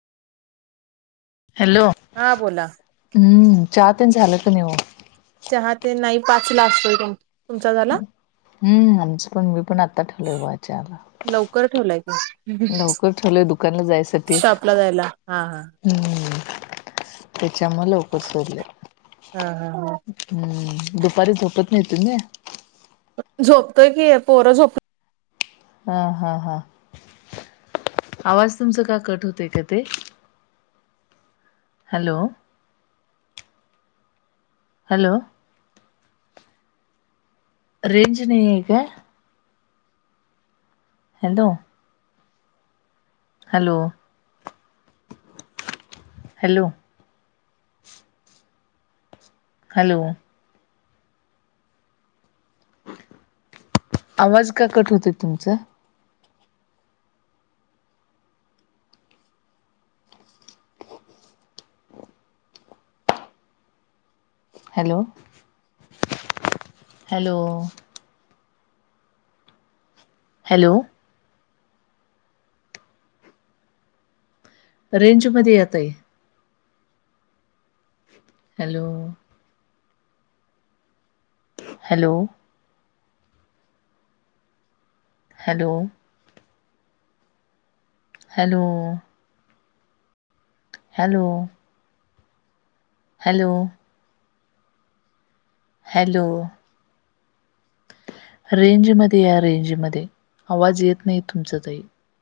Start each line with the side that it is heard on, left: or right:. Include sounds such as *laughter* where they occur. left: Hello
right: हा बोला
left: हम्म चहा तेण झालंत नाही वो
right: चहा ते नाही पाच ला असत
left: हम्म आमचं पण मी पण आता ठेवलय वाच्याला
right: लवकर ठेवलाय का
left: ठेवलंय दुकानला जायसाठी
right: शॉपला जायला हा हा
left: हम्म त्याच मुलं लवकर *inaudible*
right: हा हम ह
left: हम्म दुपारी झोपत नाही तुम्ही
right: झोपतोय की पोरं झोपत
left: हा हा हा आवाज तुमच का कट होतय का ते हॅलो हॅलो रेंज नाही आहे का हॅलो हॅलो हॅलो हॅलो आवाज का कट होते तुमचं हॅलो हॅलो हॅलो. रेंज मध्ये या ताई. Hello. Hello. Hello. Hello. Hello. Hello. Hello. रेंजमध्ये या रेंजमध्ये आवाज येत नाही तुमचं ताई.